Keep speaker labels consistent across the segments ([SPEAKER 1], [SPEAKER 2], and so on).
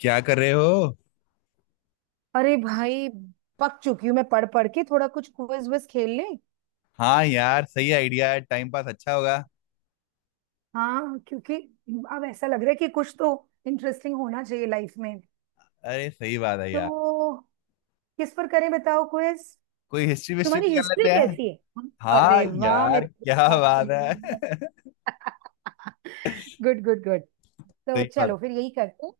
[SPEAKER 1] क्या कर रहे हो।
[SPEAKER 2] अरे भाई। पक चुकी हूँ मैं पढ़ पढ़ के, थोड़ा कुछ क्विज विज खेल ले।
[SPEAKER 1] हाँ यार, सही आइडिया है, टाइम पास अच्छा होगा।
[SPEAKER 2] हाँ, क्योंकि अब ऐसा लग रहा है कि कुछ तो इंटरेस्टिंग होना चाहिए लाइफ में।
[SPEAKER 1] अरे सही बात है यार।
[SPEAKER 2] तो किस पर करें बताओ क्विज?
[SPEAKER 1] कोई हिस्ट्री विस्ट्री
[SPEAKER 2] तुम्हारी
[SPEAKER 1] भी कर
[SPEAKER 2] हिस्ट्री
[SPEAKER 1] लेते हैं।
[SPEAKER 2] कैसी है?
[SPEAKER 1] हाँ
[SPEAKER 2] अरे वाह,
[SPEAKER 1] यार,
[SPEAKER 2] मेरे को
[SPEAKER 1] क्या
[SPEAKER 2] तो बात
[SPEAKER 1] बात है।
[SPEAKER 2] चाहिए। Good good good. तो
[SPEAKER 1] सही बात।
[SPEAKER 2] चलो फिर यही करते हैं।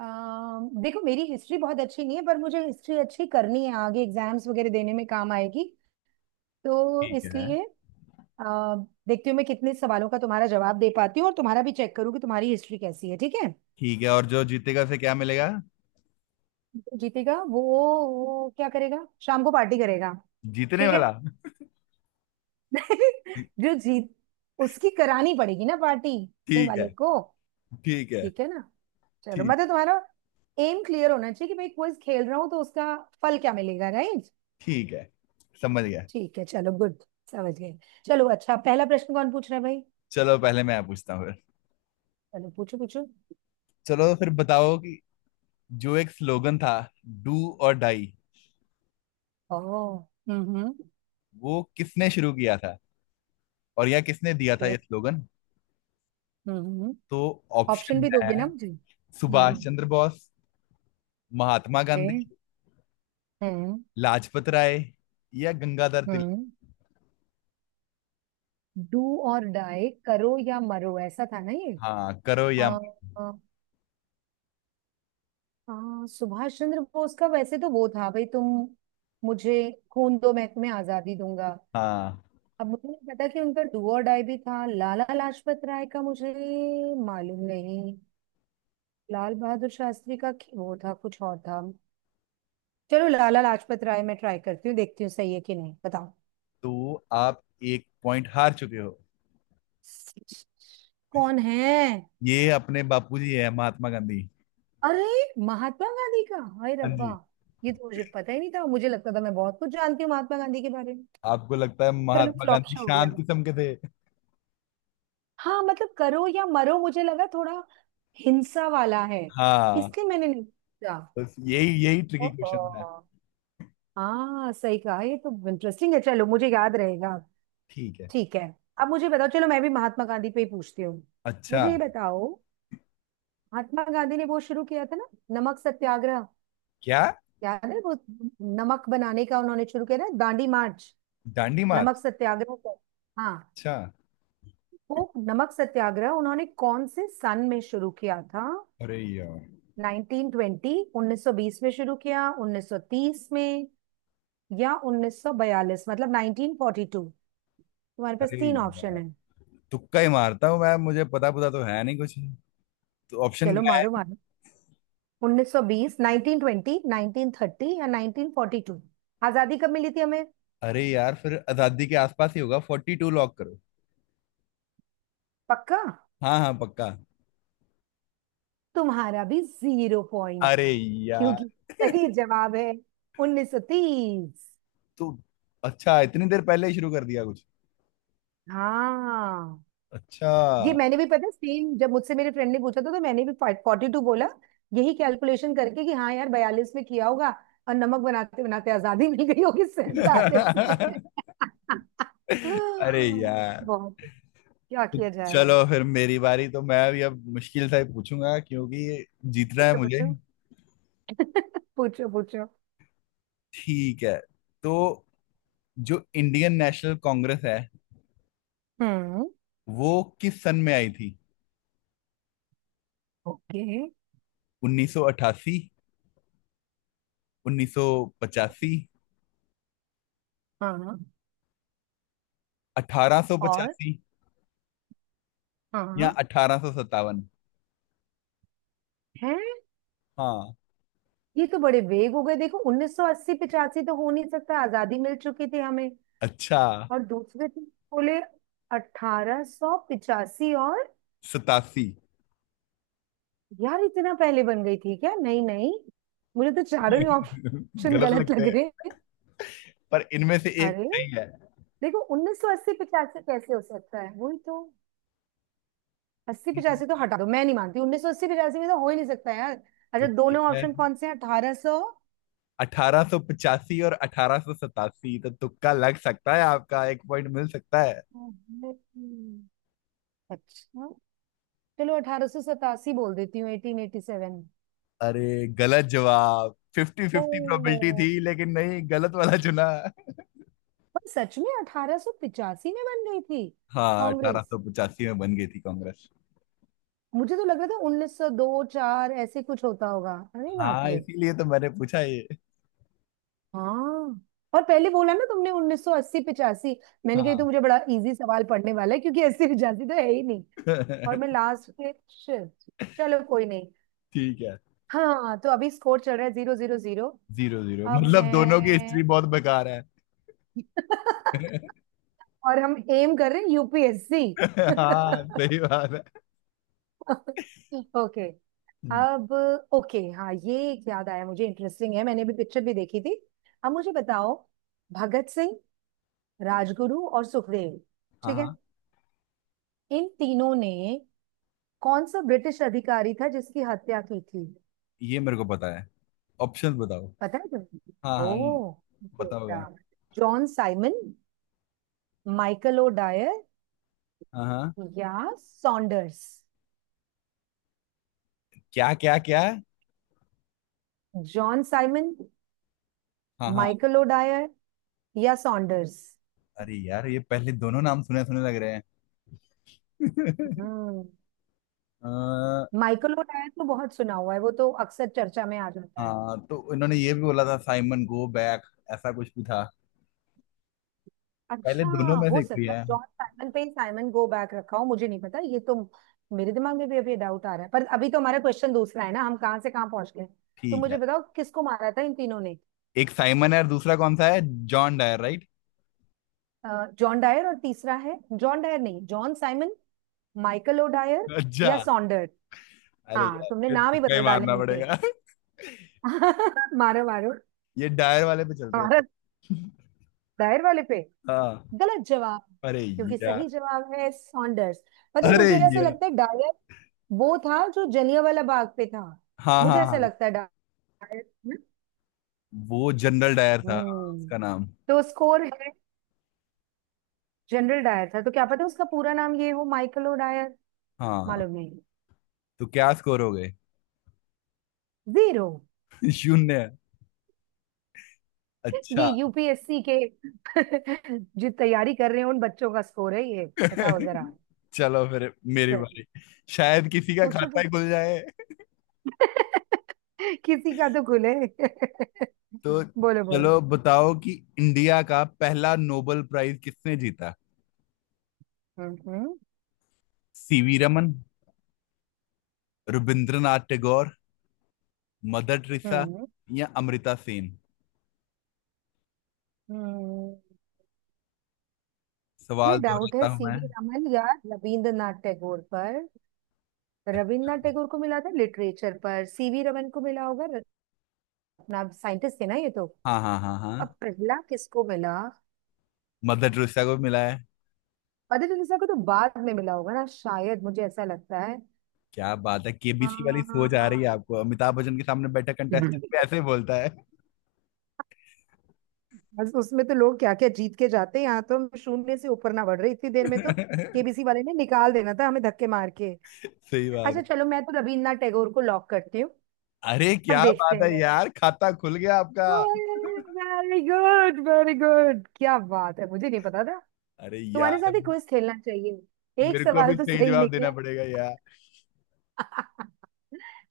[SPEAKER 2] देखो, मेरी हिस्ट्री बहुत अच्छी नहीं है, पर मुझे हिस्ट्री अच्छी करनी है। आगे एग्जाम्स वगैरह देने में काम आएगी, तो
[SPEAKER 1] ठीक है।
[SPEAKER 2] इसलिए अ, देखती हूँ मैं कितने सवालों का तुम्हारा जवाब दे पाती हूँ, और तुम्हारा भी चेक करूँ कि तुम्हारी हिस्ट्री कैसी है। ठीक है?
[SPEAKER 1] ठीक है, और जो जीतेगा फिर क्या मिलेगा?
[SPEAKER 2] जो जीतेगा वो क्या करेगा, शाम को पार्टी करेगा।
[SPEAKER 1] जीतने
[SPEAKER 2] ठीक है।
[SPEAKER 1] वाला।
[SPEAKER 2] जो जीत, उसकी करानी पड़ेगी ना पार्टी, जीतने
[SPEAKER 1] ठीक है।
[SPEAKER 2] वाले को।
[SPEAKER 1] ठीक है।
[SPEAKER 2] ठीक है ना। चलो
[SPEAKER 1] ठीक।
[SPEAKER 2] मतलब तुम्हारा एम क्लियर होना चाहिए कि भाई क्विज खेल रहा हूँ तो उसका फल क्या मिलेगा, राइट।
[SPEAKER 1] ठीक है, समझ गया।
[SPEAKER 2] ठीक है, चलो गुड। समझ गए। चलो अच्छा, पहला प्रश्न कौन पूछ रहा है भाई?
[SPEAKER 1] चलो पहले मैं पूछता हूँ फिर।
[SPEAKER 2] चलो पूछो पूछो।
[SPEAKER 1] चलो फिर बताओ कि जो एक स्लोगन था, डू और डाई,
[SPEAKER 2] ओह, हम्म।
[SPEAKER 1] वो किसने शुरू किया था, और यह किसने दिया था
[SPEAKER 2] ओके,
[SPEAKER 1] ये स्लोगन।
[SPEAKER 2] हम्म।
[SPEAKER 1] तो
[SPEAKER 2] ऑप्शन
[SPEAKER 1] ऑप्शन
[SPEAKER 2] भी
[SPEAKER 1] है:
[SPEAKER 2] दोगे ना मुझे,
[SPEAKER 1] सुभाष
[SPEAKER 2] हम्म।
[SPEAKER 1] चंद्र बोस, महात्मा
[SPEAKER 2] ओके,
[SPEAKER 1] गांधी,
[SPEAKER 2] हम्म
[SPEAKER 1] लाजपत राय, या गंगाधर तिलक।
[SPEAKER 2] हम्म। डू और डाई, करो या मरो, ऐसा था ना ये।
[SPEAKER 1] हाँ करो
[SPEAKER 2] आ,
[SPEAKER 1] या।
[SPEAKER 2] आ, आ, सुभाष चंद्र बोस का वैसे तो वो था, भाई तुम मुझे खून दो मैं तुम्हें आजादी दूंगा।
[SPEAKER 1] हाँ,
[SPEAKER 2] अब मुझे नहीं पता कि उनका डू और डाई भी था। लाला लाजपत राय का मुझे मालूम नहीं। लाल बहादुर शास्त्री का वो था कुछ और था। चलो लाला लाजपत राय मैं ट्राई करती हूँ, देखती हूँ सही है कि नहीं, बताओ।
[SPEAKER 1] तो आप एक पॉइंट हार चुके हो।
[SPEAKER 2] कौन है?
[SPEAKER 1] ये अपने बापूजी है, महात्मा गांधी।
[SPEAKER 2] अरे, महात्मा गांधी का! हाय
[SPEAKER 1] हाँ
[SPEAKER 2] रब्बा,
[SPEAKER 1] जी।
[SPEAKER 2] ये तो मुझे पता ही नहीं था। मुझे लगता था मैं बहुत कुछ जानती हूँ महात्मा गांधी के बारे में।
[SPEAKER 1] आपको लगता है
[SPEAKER 2] चलो
[SPEAKER 1] महात्मा
[SPEAKER 2] फ्लॉप
[SPEAKER 1] गांधी
[SPEAKER 2] शो हो गया।
[SPEAKER 1] शांत किस्म के थे?
[SPEAKER 2] हाँ, मतलब करो या मरो, मुझे लगा थोड़ा हिंसा वाला है,
[SPEAKER 1] हाँ।
[SPEAKER 2] इसलिए मैंने नहीं पूछा।
[SPEAKER 1] बस यही यही ट्रिकी क्वेश्चन था।
[SPEAKER 2] ओहो। हाँ सही कहा, ये तो इंटरेस्टिंग है, चलो मुझे याद रहेगा।
[SPEAKER 1] ठीक है।
[SPEAKER 2] ठीक है। अब मुझे बताओ, चलो मैं भी महात्मा गांधी पे ही पूछती हूँ।
[SPEAKER 1] अच्छा,
[SPEAKER 2] मुझे ये बताओ, महात्मा गांधी ने वो शुरू किया था ना, नमक सत्याग्रह।
[SPEAKER 1] क्या?
[SPEAKER 2] याद है वो, नमक बनाने का उन्होंने शुरू किया था, दांडी मार्च,
[SPEAKER 1] दांडी
[SPEAKER 2] नमक
[SPEAKER 1] मार्च।
[SPEAKER 2] सत्याग्रह को। हाँ।
[SPEAKER 1] अच्छा।
[SPEAKER 2] वो नमक सत्याग्रह उन्होंने कौन से सन में शुरू किया था?
[SPEAKER 1] अरे यार।
[SPEAKER 2] 1920, 1920 में शुरू किया, 1930 में, या 1942, मतलब 1942। तुम्हारे पास
[SPEAKER 1] अरे
[SPEAKER 2] तीन ऑप्शन
[SPEAKER 1] यार,
[SPEAKER 2] है।
[SPEAKER 1] तुक्का ही मारता हूँ मैं, मुझे पता पता तो है नहीं कुछ। तो ऑप्शन
[SPEAKER 2] चलो
[SPEAKER 1] क्या है?
[SPEAKER 2] मारो मारो। 1920, 1920, 1930 या 1942? आजादी कब मिली थी हमें?
[SPEAKER 1] अरे यार, फिर आजादी के आसपास ही होगा, 42 लॉक करो।
[SPEAKER 2] पक्का?
[SPEAKER 1] हाँ हाँ, पक्का।
[SPEAKER 2] तुम्हारा भी जीरो पॉइंट,
[SPEAKER 1] अरे यार।
[SPEAKER 2] क्योंकि सही जवाब है उन्नीस सौ तीस।
[SPEAKER 1] तो अच्छा, इतनी देर पहले ही शुरू कर दिया कुछ।
[SPEAKER 2] हाँ
[SPEAKER 1] अच्छा।
[SPEAKER 2] ये मैंने भी, पता सेम, जब मुझसे मेरे फ्रेंड ने पूछा था तो मैंने भी फोर्टी टू बोला। यही कैलकुलेशन करके कि हाँ यार बयालीस में किया होगा, और नमक बनाते बनाते आजादी मिल गई होगी सैतालीस में।
[SPEAKER 1] अरे यार।
[SPEAKER 2] बहुत। क्या
[SPEAKER 1] तो
[SPEAKER 2] किया जाए।
[SPEAKER 1] चलो फिर मेरी बारी, तो मैं भी अब मुश्किल से ही पूछूंगा, क्योंकि जीतना है
[SPEAKER 2] पूछो
[SPEAKER 1] मुझे।
[SPEAKER 2] पूछो। पूछो पूछो।
[SPEAKER 1] ठीक है। तो जो इंडियन नेशनल कांग्रेस है,
[SPEAKER 2] हम्म।
[SPEAKER 1] वो किस सन में आई थी?
[SPEAKER 2] ओके।
[SPEAKER 1] 1988, 1985,
[SPEAKER 2] हाँ। और
[SPEAKER 1] 1885, या
[SPEAKER 2] हाँ।
[SPEAKER 1] 1857।
[SPEAKER 2] है?
[SPEAKER 1] हाँ।
[SPEAKER 2] ये तो बड़े वेग हो गए। देखो, 1980 85 तो हो नहीं सकता, आजादी मिल चुकी थी हमें।
[SPEAKER 1] अच्छा
[SPEAKER 2] और दूसरे थे, बोले 1885 और।
[SPEAKER 1] सतासी।
[SPEAKER 2] यार इतना पहले बन गई थी क्या? नहीं नहीं, मुझे तो चारों ही ऑप्शन
[SPEAKER 1] गलत
[SPEAKER 2] गलत
[SPEAKER 1] लगते
[SPEAKER 2] लग
[SPEAKER 1] हैं,
[SPEAKER 2] रहे हैं।
[SPEAKER 1] पर इनमें से एक
[SPEAKER 2] अरे
[SPEAKER 1] सही है।
[SPEAKER 2] देखो, 1980 85 कैसे हो सकता है, वही तो। 80 85 तो हटा दो, मैं नहीं मानती 1980 85 में तो हो ही नहीं सकता यार।
[SPEAKER 1] तो
[SPEAKER 2] अच्छा,
[SPEAKER 1] ठीक
[SPEAKER 2] दोनों
[SPEAKER 1] है,
[SPEAKER 2] ऑप्शन कौन से हैं, 1800?
[SPEAKER 1] 1885 और 1887 तो तुक्का लग सकता है, आपका एक पॉइंट मिल सकता है।
[SPEAKER 2] अच्छा, चलो अठारह सौ सतासी बोल देती हूँ, एटीन एटी सेवन।
[SPEAKER 1] अरे, गलत जवाब। फिफ्टी
[SPEAKER 2] ओ,
[SPEAKER 1] फिफ्टी प्रोबेबिलिटी थी, लेकिन नहीं, गलत वाला चुना।
[SPEAKER 2] पर सच में अठारह सौ पिचासी में बन गई थी
[SPEAKER 1] हाँ, अठारह
[SPEAKER 2] कांग्रेस?
[SPEAKER 1] सौ पचासी में बन गई थी कांग्रेस।
[SPEAKER 2] मुझे तो लग रहा था उन्नीस सौ दो चार ऐसे कुछ होता होगा, अरे बाप
[SPEAKER 1] हाँ,
[SPEAKER 2] रे।
[SPEAKER 1] इसीलिए तो मैंने पूछा ये।
[SPEAKER 2] हाँ। और पहले बोला ना तुमने, उन्नीस सौ अस्सी पिचासी, मैंने कही तो
[SPEAKER 1] हाँ।
[SPEAKER 2] मुझे बड़ा इजी सवाल पढ़ने वाला है क्योंकि अस्सी पिचासी तो है ही नहीं। और मैं लास्ट के शिट, चलो कोई नहीं।
[SPEAKER 1] ठीक है।
[SPEAKER 2] हाँ तो अभी स्कोर चल रहा है जीरो जीरो जीरो।
[SPEAKER 1] 0-0
[SPEAKER 2] अब
[SPEAKER 1] मतलब दोनों की हिस्ट्री
[SPEAKER 2] है।
[SPEAKER 1] बहुत बेकार है।
[SPEAKER 2] और हम एम कर रहे हैं यूपीएससी।
[SPEAKER 1] हाँ सही बात है।
[SPEAKER 2] ओके।
[SPEAKER 1] हम्म,
[SPEAKER 2] अब ओके, हाँ ये एक याद आया मुझे, इंटरेस्टिंग है, मैंने भी पिक्चर भी देखी थी। अब मुझे बताओ, भगत सिंह, राजगुरु और सुखदेव,
[SPEAKER 1] हाँ
[SPEAKER 2] ठीक है,
[SPEAKER 1] हाँ,
[SPEAKER 2] इन तीनों ने कौन सा ब्रिटिश अधिकारी था जिसकी हत्या की थी?
[SPEAKER 1] ये मेरे को पता है, ऑप्शन बताओ।
[SPEAKER 2] पता है तुम्हें?
[SPEAKER 1] हाँ हाँ ये,
[SPEAKER 2] ओ,
[SPEAKER 1] पता होगा।
[SPEAKER 2] John Simon, Michael O'Dwyer,
[SPEAKER 1] हाँ हाँ।
[SPEAKER 2] या सॉन्डर्स।
[SPEAKER 1] क्या क्या क्या।
[SPEAKER 2] जॉन साइमन,
[SPEAKER 1] हाँ हाँ।
[SPEAKER 2] माइकल ओ डायर, या सॉन्डर्स।
[SPEAKER 1] अरे यार, ये पहले दोनों नाम सुने सुने लग रहे हैं।
[SPEAKER 2] हम्म।
[SPEAKER 1] अ,
[SPEAKER 2] माइकल ओ डायर तो बहुत सुना हुआ है, वो तो अक्सर चर्चा में आ जाता है।
[SPEAKER 1] हाँ, तो इन्होंने ये भी बोला था, साइमन गो बैक, ऐसा कुछ भी था? पहले
[SPEAKER 2] अच्छा,
[SPEAKER 1] दोनों में से
[SPEAKER 2] हो
[SPEAKER 1] एक भी
[SPEAKER 2] सकता है
[SPEAKER 1] है?
[SPEAKER 2] जॉन साइमन पे ही साइमन गो बैक रखा हो, मुझे नहीं पता ये तो। मेरे दिमाग में भी अभी डाउट आ रहा है, पर अभी तो हमारा क्वेश्चन दूसरा है ना, हम कहाँ से कहाँ पहुंच गए। तो
[SPEAKER 1] ठीक
[SPEAKER 2] मुझे
[SPEAKER 1] है,
[SPEAKER 2] बताओ, किसको मारा था इन तीनों ने?
[SPEAKER 1] एक साइमन है और दूसरा कौन सा है, John Dyer right?
[SPEAKER 2] John Dyer, और तीसरा है, जॉन डायर नहीं John Simon, Michael O'Dwyer,
[SPEAKER 1] अच्छा।
[SPEAKER 2] या सॉन्डर।
[SPEAKER 1] अरे
[SPEAKER 2] हाँ
[SPEAKER 1] यार,
[SPEAKER 2] तुमने
[SPEAKER 1] फिर
[SPEAKER 2] नाम ही
[SPEAKER 1] तुक्का ही
[SPEAKER 2] बदल डाले
[SPEAKER 1] मारना
[SPEAKER 2] उनके।
[SPEAKER 1] पड़ेगा।
[SPEAKER 2] मारो मारो।
[SPEAKER 1] ये डायर वाले पे चलते हैं।
[SPEAKER 2] हमारा दायर वाले पे?
[SPEAKER 1] हाँ।
[SPEAKER 2] गलत जवाब,
[SPEAKER 1] अरे
[SPEAKER 2] क्योंकि
[SPEAKER 1] यार।
[SPEAKER 2] सही जवाब है सॉन्डर्स। पता है
[SPEAKER 1] अरे,
[SPEAKER 2] मुझे ऐसे लगता है डायर वो था जो जलियांवाला बाग पे था।
[SPEAKER 1] हाँ
[SPEAKER 2] मुझे
[SPEAKER 1] हाँ
[SPEAKER 2] ऐसा
[SPEAKER 1] हाँ,
[SPEAKER 2] लगता है डायर। हम्म।
[SPEAKER 1] वो जनरल डायर था, हाँ,
[SPEAKER 2] हम्म,
[SPEAKER 1] उसका नाम।
[SPEAKER 2] तो स्कोर है, जनरल डायर था, तो क्या पता उसका पूरा नाम ये हो, माइकल ओ डायर।
[SPEAKER 1] हाँ,
[SPEAKER 2] मालूम नहीं।
[SPEAKER 1] तो क्या स्कोर हो गए?
[SPEAKER 2] जीरो।
[SPEAKER 1] शून्य। अच्छा।
[SPEAKER 2] ये यूपीएससी के जो तैयारी कर रहे हैं उन बच्चों का स्कोर है ये। बताओ जरा
[SPEAKER 1] चलो फिर मेरी
[SPEAKER 2] सर।
[SPEAKER 1] बारी, शायद किसी का
[SPEAKER 2] पूछो
[SPEAKER 1] खाता
[SPEAKER 2] तो।
[SPEAKER 1] ही खुल जाए।
[SPEAKER 2] किसी का तो खुले।
[SPEAKER 1] तो
[SPEAKER 2] बोलो बोलो।
[SPEAKER 1] चलो बताओ कि इंडिया का पहला नोबेल प्राइज किसने जीता।
[SPEAKER 2] हम्म।
[SPEAKER 1] CV Raman, Rabindranath Tagore, Mother Teresa,
[SPEAKER 2] हम्म।
[SPEAKER 1] या अमृता सेन।
[SPEAKER 2] हम्म। मुझे
[SPEAKER 1] सवाल
[SPEAKER 2] डाउट
[SPEAKER 1] दोहराता
[SPEAKER 2] है
[SPEAKER 1] हूं मैं।
[SPEAKER 2] सीवी रमन या रविंद्रनाथ टैगोर पर। रविंद्रनाथ टैगोर को मिला था लिटरेचर पर, सीवी रमन को मिला होगा, अपना साइंटिस्ट थे ना ये तो।
[SPEAKER 1] हाँ हाँ हाँ
[SPEAKER 2] अब
[SPEAKER 1] हाँ।
[SPEAKER 2] पहला किसको मिला?
[SPEAKER 1] मदर टेरेसा को भी मिला है।
[SPEAKER 2] मदर टेरेसा को तो बाद में मिला होगा ना शायद, मुझे ऐसा लगता है।
[SPEAKER 1] क्या बात है, केबीसी वाली सोच आ रही है
[SPEAKER 2] हाँ।
[SPEAKER 1] आपको, अमिताभ बच्चन के सामने बैठा कंटेस्टेंट भी ऐसे ही बोलता है।
[SPEAKER 2] बस उसमें तो लोग क्या क्या जीत के जाते हैं, यहाँ तो हम शून्य से ऊपर ना बढ़ रहे इतनी देर में तो। केबीसी वाले ने निकाल देना था हमें धक्के मार के।
[SPEAKER 1] सही बात
[SPEAKER 2] अच्छा
[SPEAKER 1] है।
[SPEAKER 2] चलो, मैं तो रविन्द्रनाथ टैगोर को लॉक करती हूँ।
[SPEAKER 1] अरे
[SPEAKER 2] अब
[SPEAKER 1] क्या
[SPEAKER 2] देखते
[SPEAKER 1] बात
[SPEAKER 2] हैं
[SPEAKER 1] है
[SPEAKER 2] मैं।
[SPEAKER 1] यार, खाता खुल गया आपका।
[SPEAKER 2] वेरी गुड वेरी गुड, क्या बात है, मुझे नहीं पता था।
[SPEAKER 1] अरे
[SPEAKER 2] तुम्हारे
[SPEAKER 1] यार,
[SPEAKER 2] साथ ही क्विज खेलना चाहिए, एक
[SPEAKER 1] मेरे को भी
[SPEAKER 2] सवाल तो
[SPEAKER 1] सही
[SPEAKER 2] सही
[SPEAKER 1] जवाब देना
[SPEAKER 2] निकला।
[SPEAKER 1] पड़ेगा यार।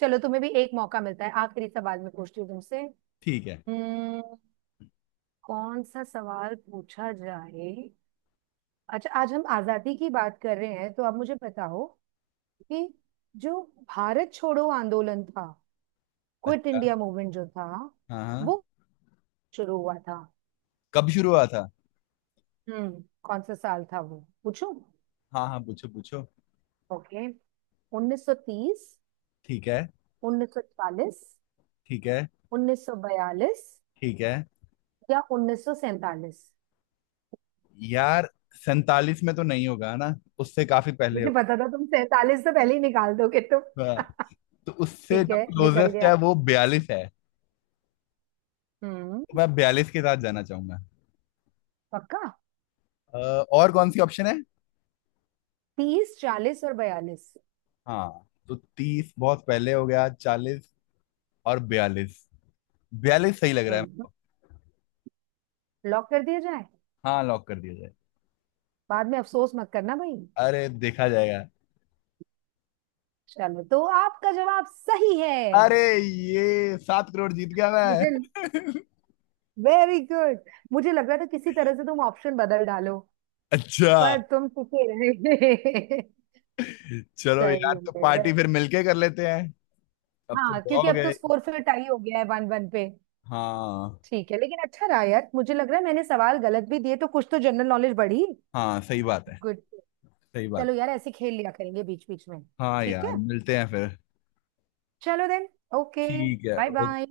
[SPEAKER 2] चलो तुम्हें भी एक मौका मिलता है, आखिरी सवाल मैं पूछती हूँ तुमसे।
[SPEAKER 1] ठीक है।
[SPEAKER 2] हम्म, कौन सा सवाल पूछा जाए। अच्छा, आज हम आजादी की बात कर रहे हैं, तो आप मुझे बताओ कि जो भारत छोड़ो आंदोलन था, क्विट
[SPEAKER 1] अच्छा।
[SPEAKER 2] इंडिया मूवमेंट जो था,
[SPEAKER 1] हाँ हाँ।
[SPEAKER 2] वो शुरू हुआ था,
[SPEAKER 1] कब शुरू हुआ था?
[SPEAKER 2] हम्म, कौन सा साल था वो, पूछूं?
[SPEAKER 1] हाँ हाँ, पूछो पूछो।
[SPEAKER 2] ओके, 1930,
[SPEAKER 1] ठीक है।
[SPEAKER 2] 1940,
[SPEAKER 1] ठीक है।
[SPEAKER 2] 1942
[SPEAKER 1] ठीक है।
[SPEAKER 2] या 1947?
[SPEAKER 1] यार, 47 में तो नहीं होगा ना, उससे काफी पहले
[SPEAKER 2] मुझे
[SPEAKER 1] होगा।
[SPEAKER 2] पता था तुम 47 तो पहले ही निकाल दोगे तुम।
[SPEAKER 1] हाँ, तो उससे
[SPEAKER 2] ठीक
[SPEAKER 1] जो
[SPEAKER 2] है निकल
[SPEAKER 1] क्लोजेस्ट
[SPEAKER 2] गया।
[SPEAKER 1] है वो 42 है।
[SPEAKER 2] हम्म।
[SPEAKER 1] तो मैं 42 के साथ जाना चाहूंगा।
[SPEAKER 2] पक्का?
[SPEAKER 1] अ, और कौन सी ऑप्शन है?
[SPEAKER 2] तीस, चालीस और बयालीस।
[SPEAKER 1] हाँ, तो 30 बहुत पहले हो गया, 40 और 42, 42 सही लग रहा है
[SPEAKER 2] हम्म।
[SPEAKER 1] मुझको।
[SPEAKER 2] लॉक कर दिया जाए?
[SPEAKER 1] हाँ, लॉक कर दिया जाए।
[SPEAKER 2] बाद में अफसोस मत करना भाई।
[SPEAKER 1] अरे देखा जाएगा।
[SPEAKER 2] चलो तो आपका जवाब सही है।
[SPEAKER 1] अरे, ये 7 करोड़ जीत गया
[SPEAKER 2] मुझे,
[SPEAKER 1] मैं।
[SPEAKER 2] Very good. मुझे लग रहा था किसी तरह से तुम ऑप्शन बदल डालो,
[SPEAKER 1] अच्छा।
[SPEAKER 2] पर तुम टिके रहे।
[SPEAKER 1] चलो
[SPEAKER 2] सही
[SPEAKER 1] यार, तो
[SPEAKER 2] है।
[SPEAKER 1] पार्टी फिर मिलके कर लेते हैं। अब तो
[SPEAKER 2] हाँ
[SPEAKER 1] दो
[SPEAKER 2] क्योंकि
[SPEAKER 1] हो
[SPEAKER 2] अब तो
[SPEAKER 1] गए।
[SPEAKER 2] स्कोर फिर टाई हो गया है, वन वन पे।
[SPEAKER 1] हाँ।
[SPEAKER 2] ठीक है, लेकिन अच्छा रहा यार, मुझे लग रहा है मैंने सवाल गलत भी दिए तो कुछ तो जनरल नॉलेज बढ़ी।
[SPEAKER 1] हाँ सही बात है।
[SPEAKER 2] गुड।
[SPEAKER 1] सही बात।
[SPEAKER 2] चलो यार ऐसे खेल लिया करेंगे बीच बीच में।
[SPEAKER 1] हाँ
[SPEAKER 2] ठीक है,
[SPEAKER 1] यार, मिलते हैं फिर।
[SPEAKER 2] चलो देन। ओके।
[SPEAKER 1] ठीक है।
[SPEAKER 2] Bye
[SPEAKER 1] okay.
[SPEAKER 2] बाय।